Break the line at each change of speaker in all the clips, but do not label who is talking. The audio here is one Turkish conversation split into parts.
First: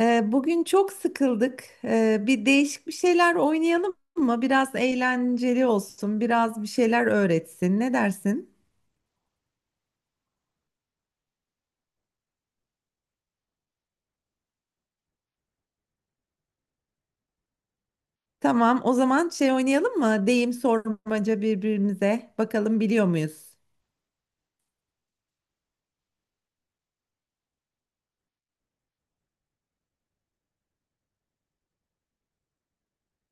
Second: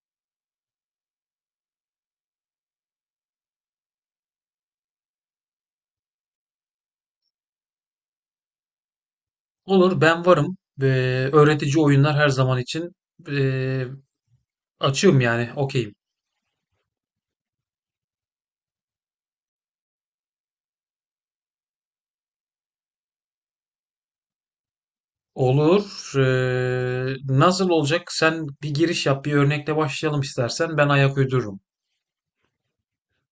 Bugün çok sıkıldık. Bir değişik bir şeyler oynayalım mı? Biraz eğlenceli olsun, biraz bir şeyler öğretsin. Ne dersin?
Olur, ben varım. Öğretici oyunlar her zaman için ee, açığım, yani okeyim.
Tamam, o zaman şey oynayalım mı? Deyim sormaca birbirimize. Bakalım biliyor muyuz?
Olur. Nasıl olacak? Sen bir giriş yap, bir örnekle başlayalım istersen. Ben ayak uydururum.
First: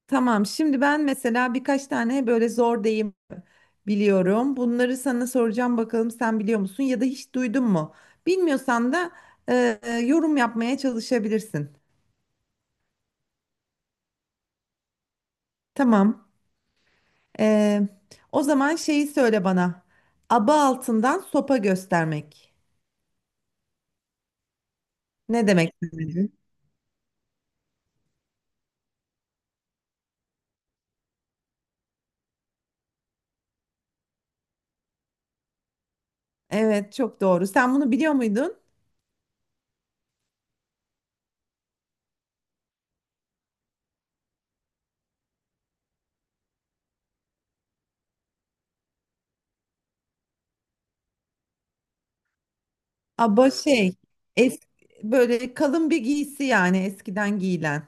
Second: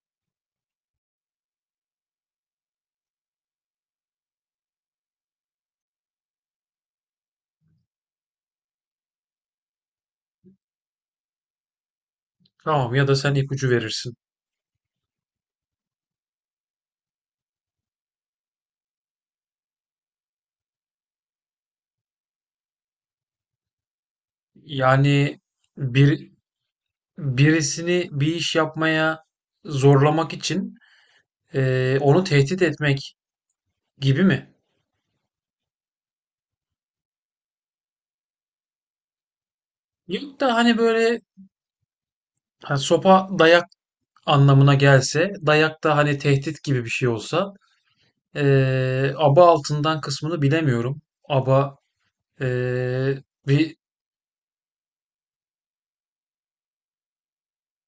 Tamam, şimdi ben mesela birkaç tane böyle zor deyim biliyorum. Bunları sana soracağım, bakalım sen biliyor musun ya da hiç duydun mu? Bilmiyorsan da yorum yapmaya çalışabilirsin.
Tamam, ya da sen ipucu verirsin.
Tamam. Ee, O zaman şeyi söyle bana. Aba altından sopa göstermek.
Yani
Ne demek?
bir birisini bir iş yapmaya zorlamak için onu tehdit etmek gibi mi?
Evet, çok doğru. Sen bunu biliyor muydun?
Yok, da hani böyle ha, sopa dayak anlamına gelse, dayak da hani tehdit gibi bir şey olsa, aba altından kısmını bilemiyorum. Aba
Aba
bir...
şey, es böyle kalın bir giysi yani eskiden giyilen.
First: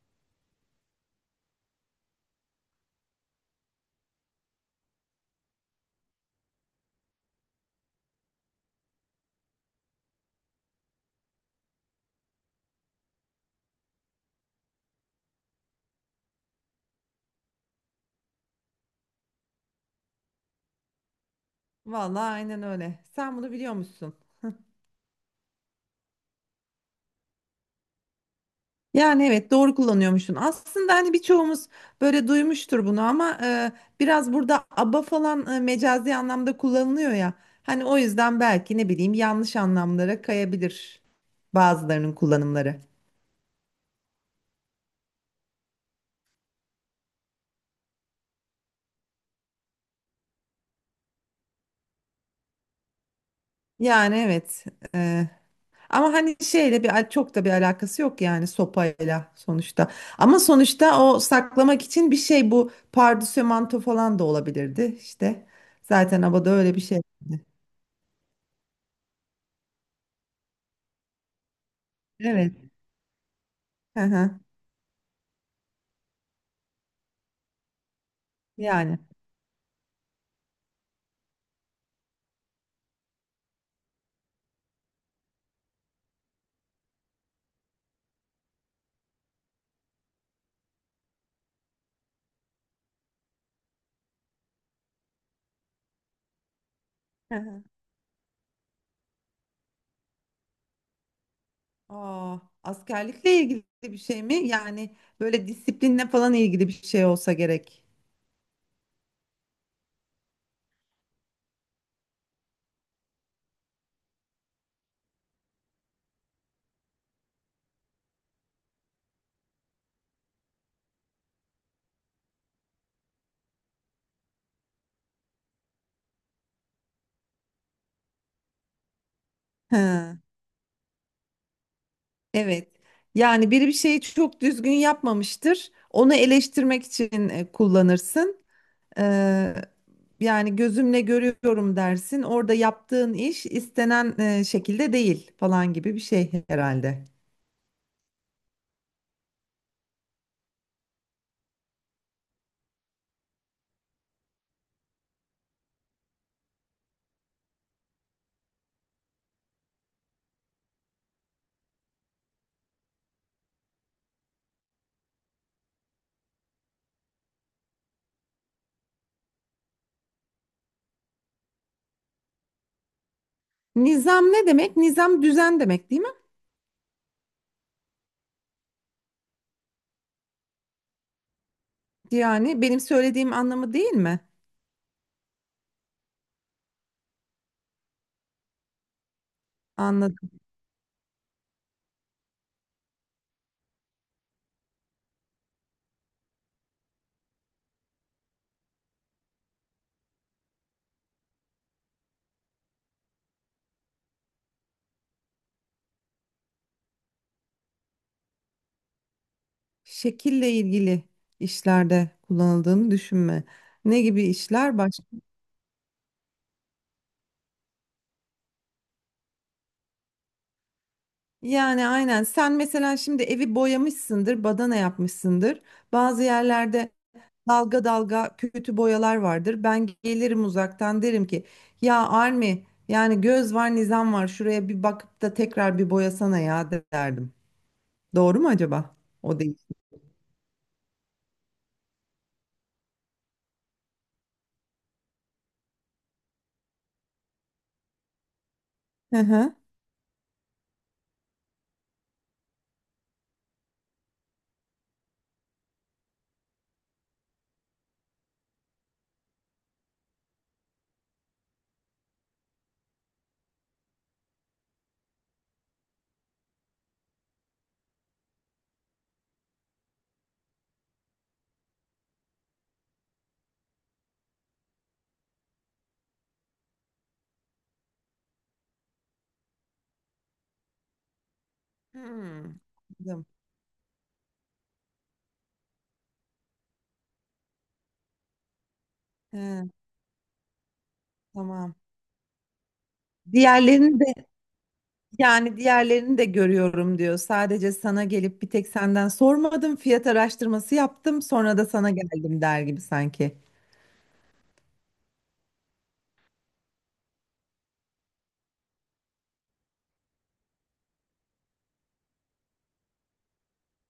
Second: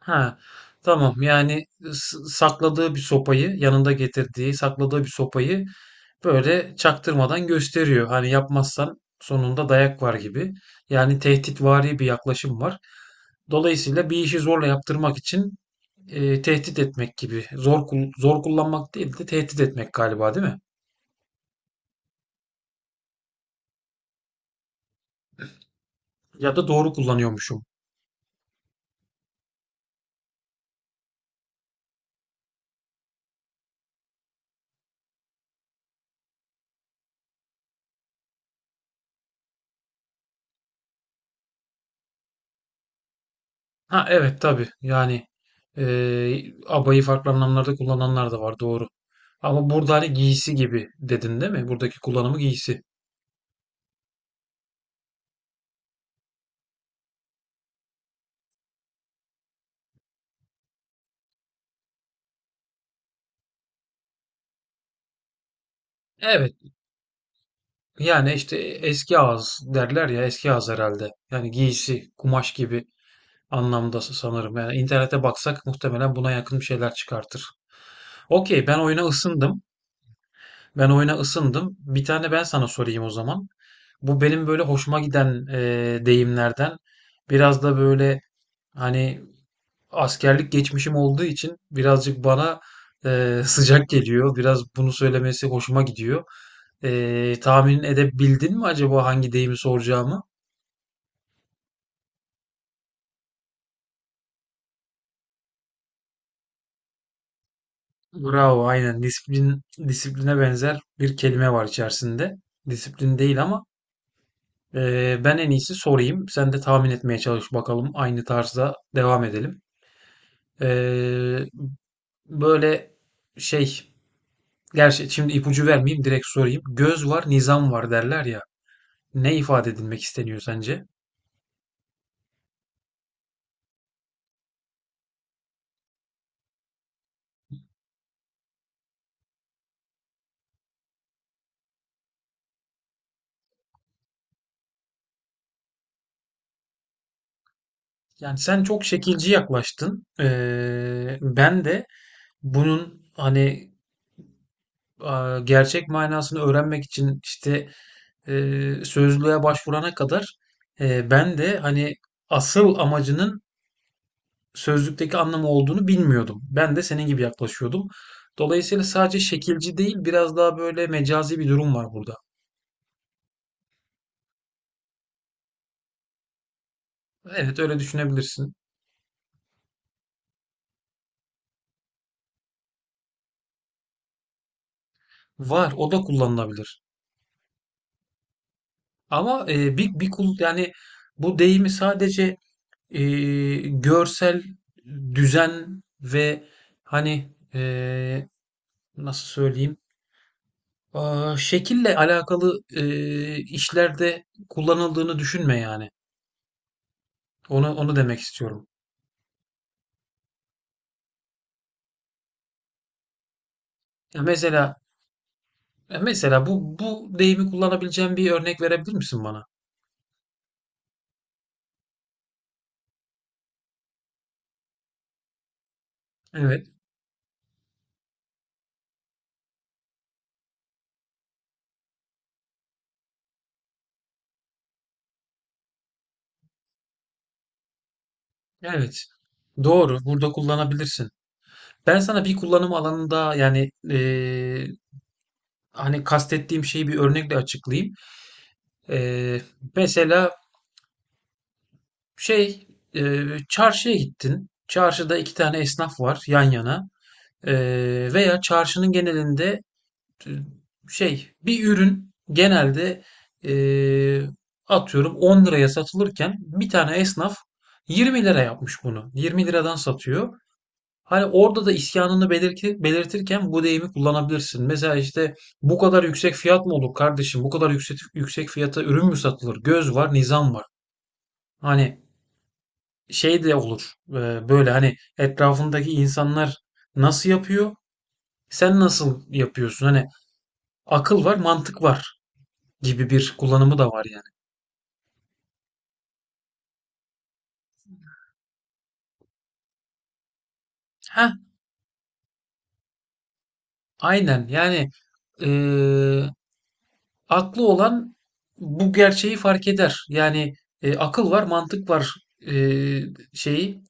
Ha, tamam. Yani sakladığı bir sopayı, yanında getirdiği, sakladığı bir sopayı böyle çaktırmadan gösteriyor. Hani yapmazsan sonunda dayak var gibi. Yani tehditvari bir yaklaşım var. Dolayısıyla bir işi zorla yaptırmak için tehdit etmek gibi. Zor kullanmak değil de tehdit etmek galiba, değil mi?
Vallahi aynen öyle. Sen bunu biliyor musun?
Ya da doğru kullanıyormuşum.
Yani evet, doğru kullanıyormuşsun. Aslında hani birçoğumuz böyle duymuştur bunu, ama biraz burada aba falan mecazi anlamda kullanılıyor ya. Hani o yüzden belki ne bileyim yanlış anlamlara kayabilir bazılarının kullanımları.
Ha, evet tabii, yani abayı farklı anlamlarda kullananlar da var, doğru. Ama burada hani giysi gibi dedin, değil mi? Buradaki kullanımı giysi.
Yani evet. e, Ama hani şeyle çok da bir alakası yok yani sopayla sonuçta. Ama sonuçta o saklamak için bir şey, bu pardösü manto falan da olabilirdi işte. Zaten abada
Evet,
öyle bir şey.
yani işte eski ağız derler ya, eski ağız herhalde. Yani giysi, kumaş
Evet.
gibi anlamda
Hı hı.
sanırım. Yani internete baksak muhtemelen buna yakın bir şeyler çıkartır. Okey, ben
Yani.
oyuna ısındım. Ben oyuna ısındım. Bir tane ben sana sorayım o zaman. Bu benim böyle hoşuma giden deyimlerden, biraz da böyle hani askerlik geçmişim olduğu için birazcık bana sıcak geliyor. Biraz bunu söylemesi hoşuma gidiyor.
Hı hı.
Tahmin edebildin mi acaba hangi deyimi soracağımı?
Aa, askerlikle ilgili bir şey mi? Yani böyle disiplinle falan ilgili bir şey olsa gerek.
Bravo, aynen. Disiplin, disipline benzer bir kelime var içerisinde. Disiplin değil, ama ben en iyisi sorayım. Sen de tahmin etmeye çalış bakalım. Aynı tarzda devam edelim. Eee, böyle şey, Gerçi şimdi ipucu vermeyeyim, direkt sorayım. Göz var, nizam var derler ya. Ne ifade edilmek
Ha,
isteniyor sence?
evet. Yani biri bir şeyi çok düzgün yapmamıştır. Onu eleştirmek için kullanırsın. Ee, Yani gözümle görüyorum dersin. Orada yaptığın iş istenen şekilde değil falan gibi bir şey herhalde.
Yani sen çok şekilci yaklaştın. Ben de bunun hani gerçek manasını öğrenmek için işte sözlüğe başvurana kadar ben de hani asıl amacının sözlükteki anlamı olduğunu bilmiyordum. Ben de senin gibi yaklaşıyordum. Dolayısıyla sadece şekilci değil, biraz daha böyle mecazi bir durum var burada.
Nizam ne demek? Nizam düzen demek değil mi?
Evet, öyle düşünebilirsin.
Yani benim söylediğim anlamı değil mi?
Var, o da kullanılabilir. Ama e, bir bir
Anladım.
kul yani bu deyimi sadece e, görsel düzen ve hani nasıl söyleyeyim? Aa, şekille alakalı işlerde kullanıldığını düşünme yani. Onu demek istiyorum.
Şekille ilgili işlerde kullanıldığını düşünme. Ne
Ya
gibi işler
mesela
başka?
ya mesela bu deyimi kullanabileceğim bir örnek verebilir misin bana?
Yani aynen, sen mesela şimdi evi boyamışsındır, badana yapmışsındır. Bazı
Evet.
yerlerde dalga dalga kötü boyalar vardır. Ben gelirim uzaktan, derim ki ya Armi yani göz var nizam var, şuraya bir bakıp da tekrar bir boyasana ya derdim. Doğru mu acaba?
Evet.
O değil.
Doğru. Burada kullanabilirsin. Ben sana bir kullanım alanında, yani hani kastettiğim şeyi bir örnekle açıklayayım.
Hı
E,
hı.
Mesela şey çarşıya gittin. Çarşıda iki tane esnaf var yan yana. E, Veya çarşının genelinde bir ürün genelde, eee, atıyorum 10 liraya satılırken, bir tane esnaf 20 lira yapmış bunu. 20 liradan satıyor. Hani orada da isyanını belirtirken bu deyimi kullanabilirsin. Mesela işte, bu kadar yüksek fiyat mı olur kardeşim? Bu kadar yüksek fiyata ürün mü satılır? Göz var, nizam var. Hani
Hmm. Anladım.
şey de olur. Böyle hani etrafındaki insanlar nasıl yapıyor? Sen nasıl
He,
yapıyorsun? Hani akıl var,
tamam.
mantık var gibi bir kullanımı da
Diğerlerini
var
de
yani.
yani diğerlerini de görüyorum diyor. Sadece sana gelip bir tek senden sormadım, fiyat araştırması yaptım,
Heh,
sonra da sana geldim der gibi sanki.
aynen yani, eee, aklı olan bu gerçeği fark eder. Yani akıl var, mantık var eee, şeyi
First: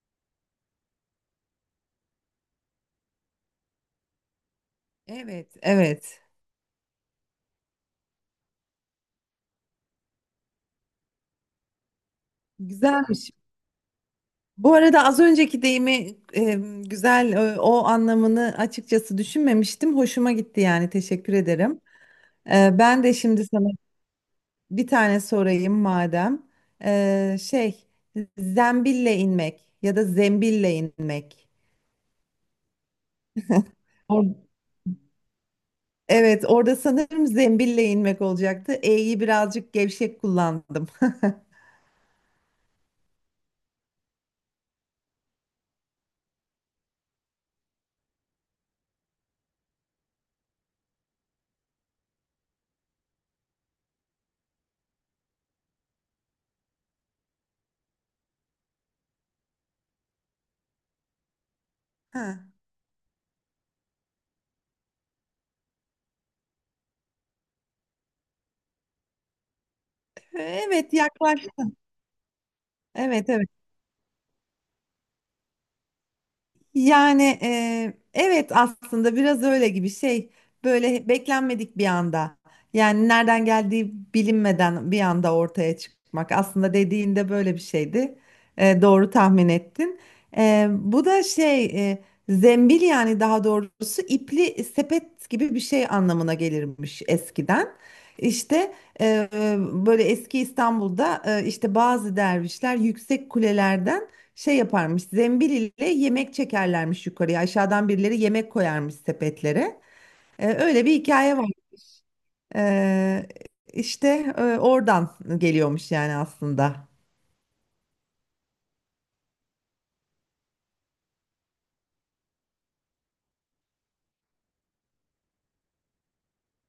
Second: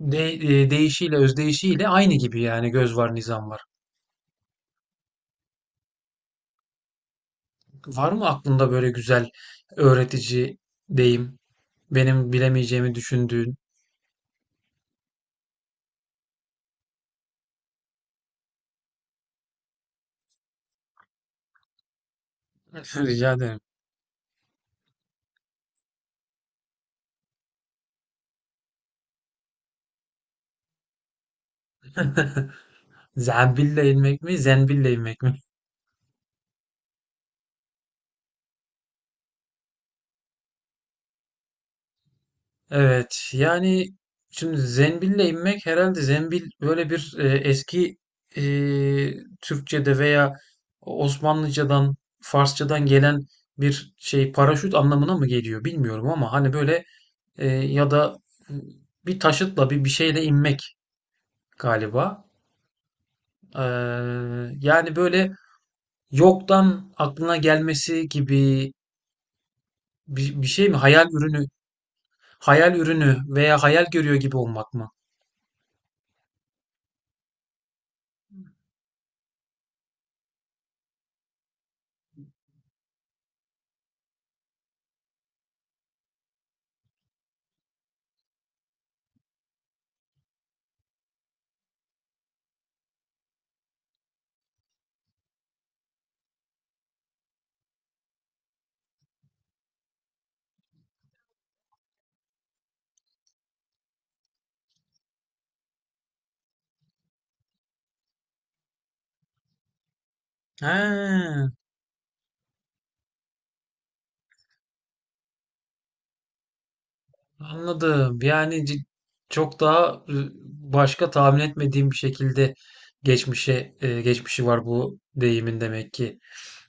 değişiyle, özdeyişiyle aynı gibi, yani göz var, nizam var.
Evet, evet.
Var mı aklında böyle güzel öğretici deyim? Benim bilemeyeceğimi
Güzelmiş.
düşündüğün.
Bu arada az önceki deyimi güzel, o anlamını açıkçası düşünmemiştim. Hoşuma gitti, yani teşekkür ederim. E, ben de
Rica
şimdi
ederim.
sana bir tane sorayım madem. E, şey, zembille inmek ya da zembille inmek.
Zembille inmek mi, zembille inmek mi?
Evet, orada sanırım zembille inmek olacaktı. E'yi birazcık gevşek kullandım.
Evet yani şimdi Zembil'le inmek herhalde. Zembil böyle bir eski e, Türkçe'de veya Osmanlıcadan, Farsçadan gelen bir şey. Paraşüt anlamına mı geliyor bilmiyorum, ama hani böyle e, ya da e, bir taşıtla bir şeyle inmek galiba.
Ha.
Eee, Yani böyle yoktan aklına gelmesi gibi bir şey mi?
Evet,
Hayal ürünü,
yaklaş.
hayal ürünü
Evet, evet.
veya hayal görüyor gibi olmak mı?
Yani evet aslında biraz öyle gibi, şey böyle beklenmedik bir anda, yani nereden geldiği bilinmeden bir anda ortaya çıkmak aslında, dediğinde böyle bir şeydi. E, doğru tahmin ettin. E, bu da şey, e, zembil yani daha doğrusu ipli sepet gibi bir şey anlamına gelirmiş eskiden işte. e, Böyle eski İstanbul'da işte bazı dervişler yüksek kulelerden şey yaparmış, zembil ile yemek çekerlermiş yukarıya, aşağıdan birileri yemek koyarmış sepetlere. Öyle bir hikaye
He.
var. Ee, işte oradan geliyormuş yani aslında.
Anladım. Yani çok daha başka, tahmin etmediğim bir şekilde geçmişi var bu deyimin demek ki.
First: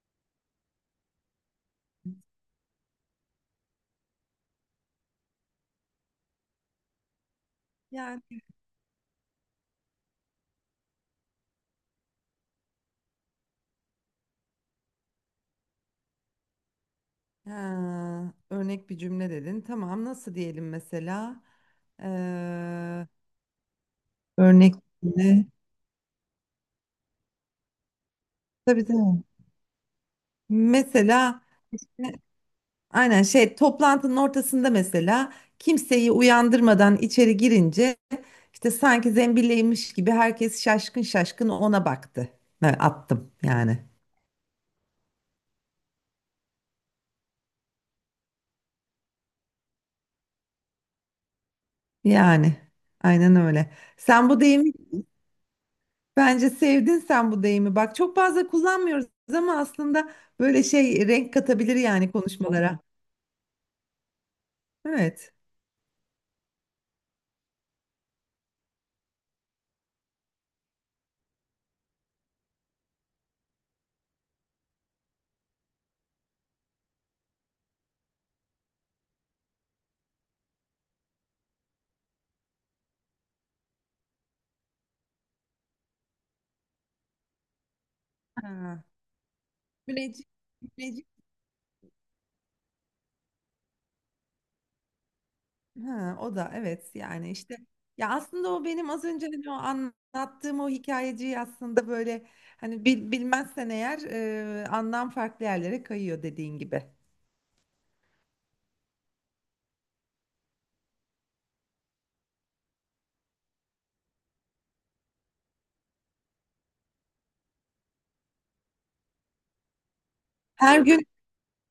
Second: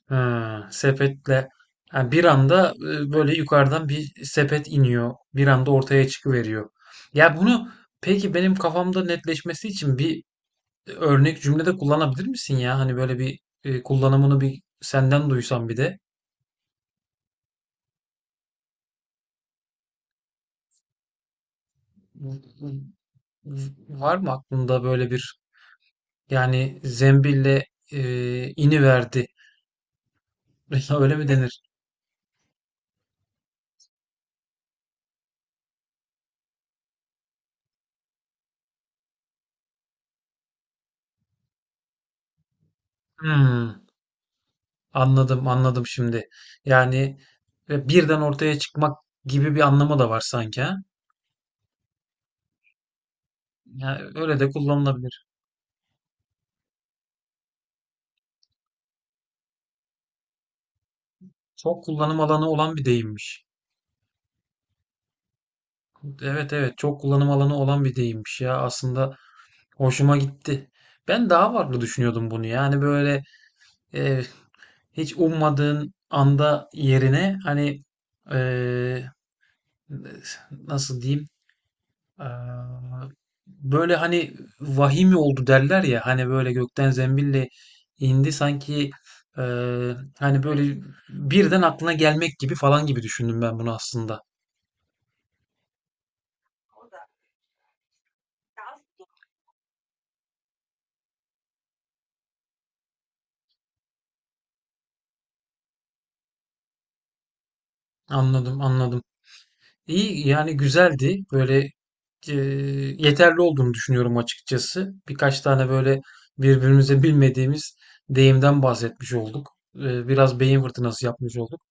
Ha, sepetle. Yani bir anda böyle yukarıdan bir sepet iniyor. Bir anda ortaya çıkıveriyor. Ya bunu, peki,
Yani.
benim kafamda netleşmesi için bir örnek cümlede kullanabilir misin ya? Hani böyle bir kullanımını bir senden duysam bir de.
Ha, örnek bir cümle dedin. Tamam, nasıl diyelim mesela?
V-
Ee,
Var mı
örnek
aklında böyle bir...
cümle.
Yani zembille ini
Tabii tabii.
verdi. Öyle mi
Mesela
denir?
işte aynen şey, toplantının ortasında mesela kimseyi uyandırmadan içeri girince işte sanki zembilleymiş gibi herkes şaşkın şaşkın ona baktı. Ben attım yani.
Hmm, anladım, anladım şimdi. Yani ve birden ortaya çıkmak gibi bir anlamı da var sanki, ha?
Yani aynen öyle.
Yani
Sen
öyle
bu
de
deyimi
kullanılabilir.
Bence sevdin sen bu deyimi. Bak çok fazla kullanmıyoruz ama aslında böyle şey renk katabilir
Çok
yani
kullanım alanı olan
konuşmalara.
bir deyimmiş.
Evet.
Evet, evet, çok kullanım alanı olan bir deyimmiş ya. Aslında hoşuma gitti. Ben daha farklı düşünüyordum bunu. Yani böyle eee, hiç ummadığın anda yerine hani, eee, nasıl diyeyim? Eee, Böyle hani vahimi oldu derler ya, hani böyle gökten zembille indi
Ha.
sanki,
Müneccim,
hani böyle
müneccim.
birden aklına gelmek gibi falan gibi düşündüm ben bunu aslında.
Ha, o da evet yani işte, ya aslında o benim az önce hani o anlattığım o hikayeciyi aslında böyle hani bilmezsen eğer anlam farklı yerlere kayıyor dediğin gibi.
Anladım, anladım. İyi, yani güzeldi. Böyle eee, yeterli olduğunu düşünüyorum açıkçası. Birkaç tane böyle birbirimize bilmediğimiz deyimden bahsetmiş olduk. Biraz beyin
Her gün
fırtınası yapmış olduk.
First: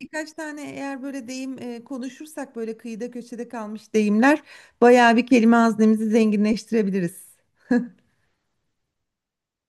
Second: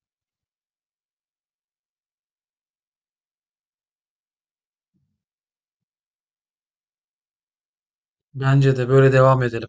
birkaç tane eğer böyle deyim konuşursak, böyle kıyıda köşede kalmış deyimler, bayağı bir kelime haznemizi zenginleştirebiliriz.
Bence de böyle devam edelim.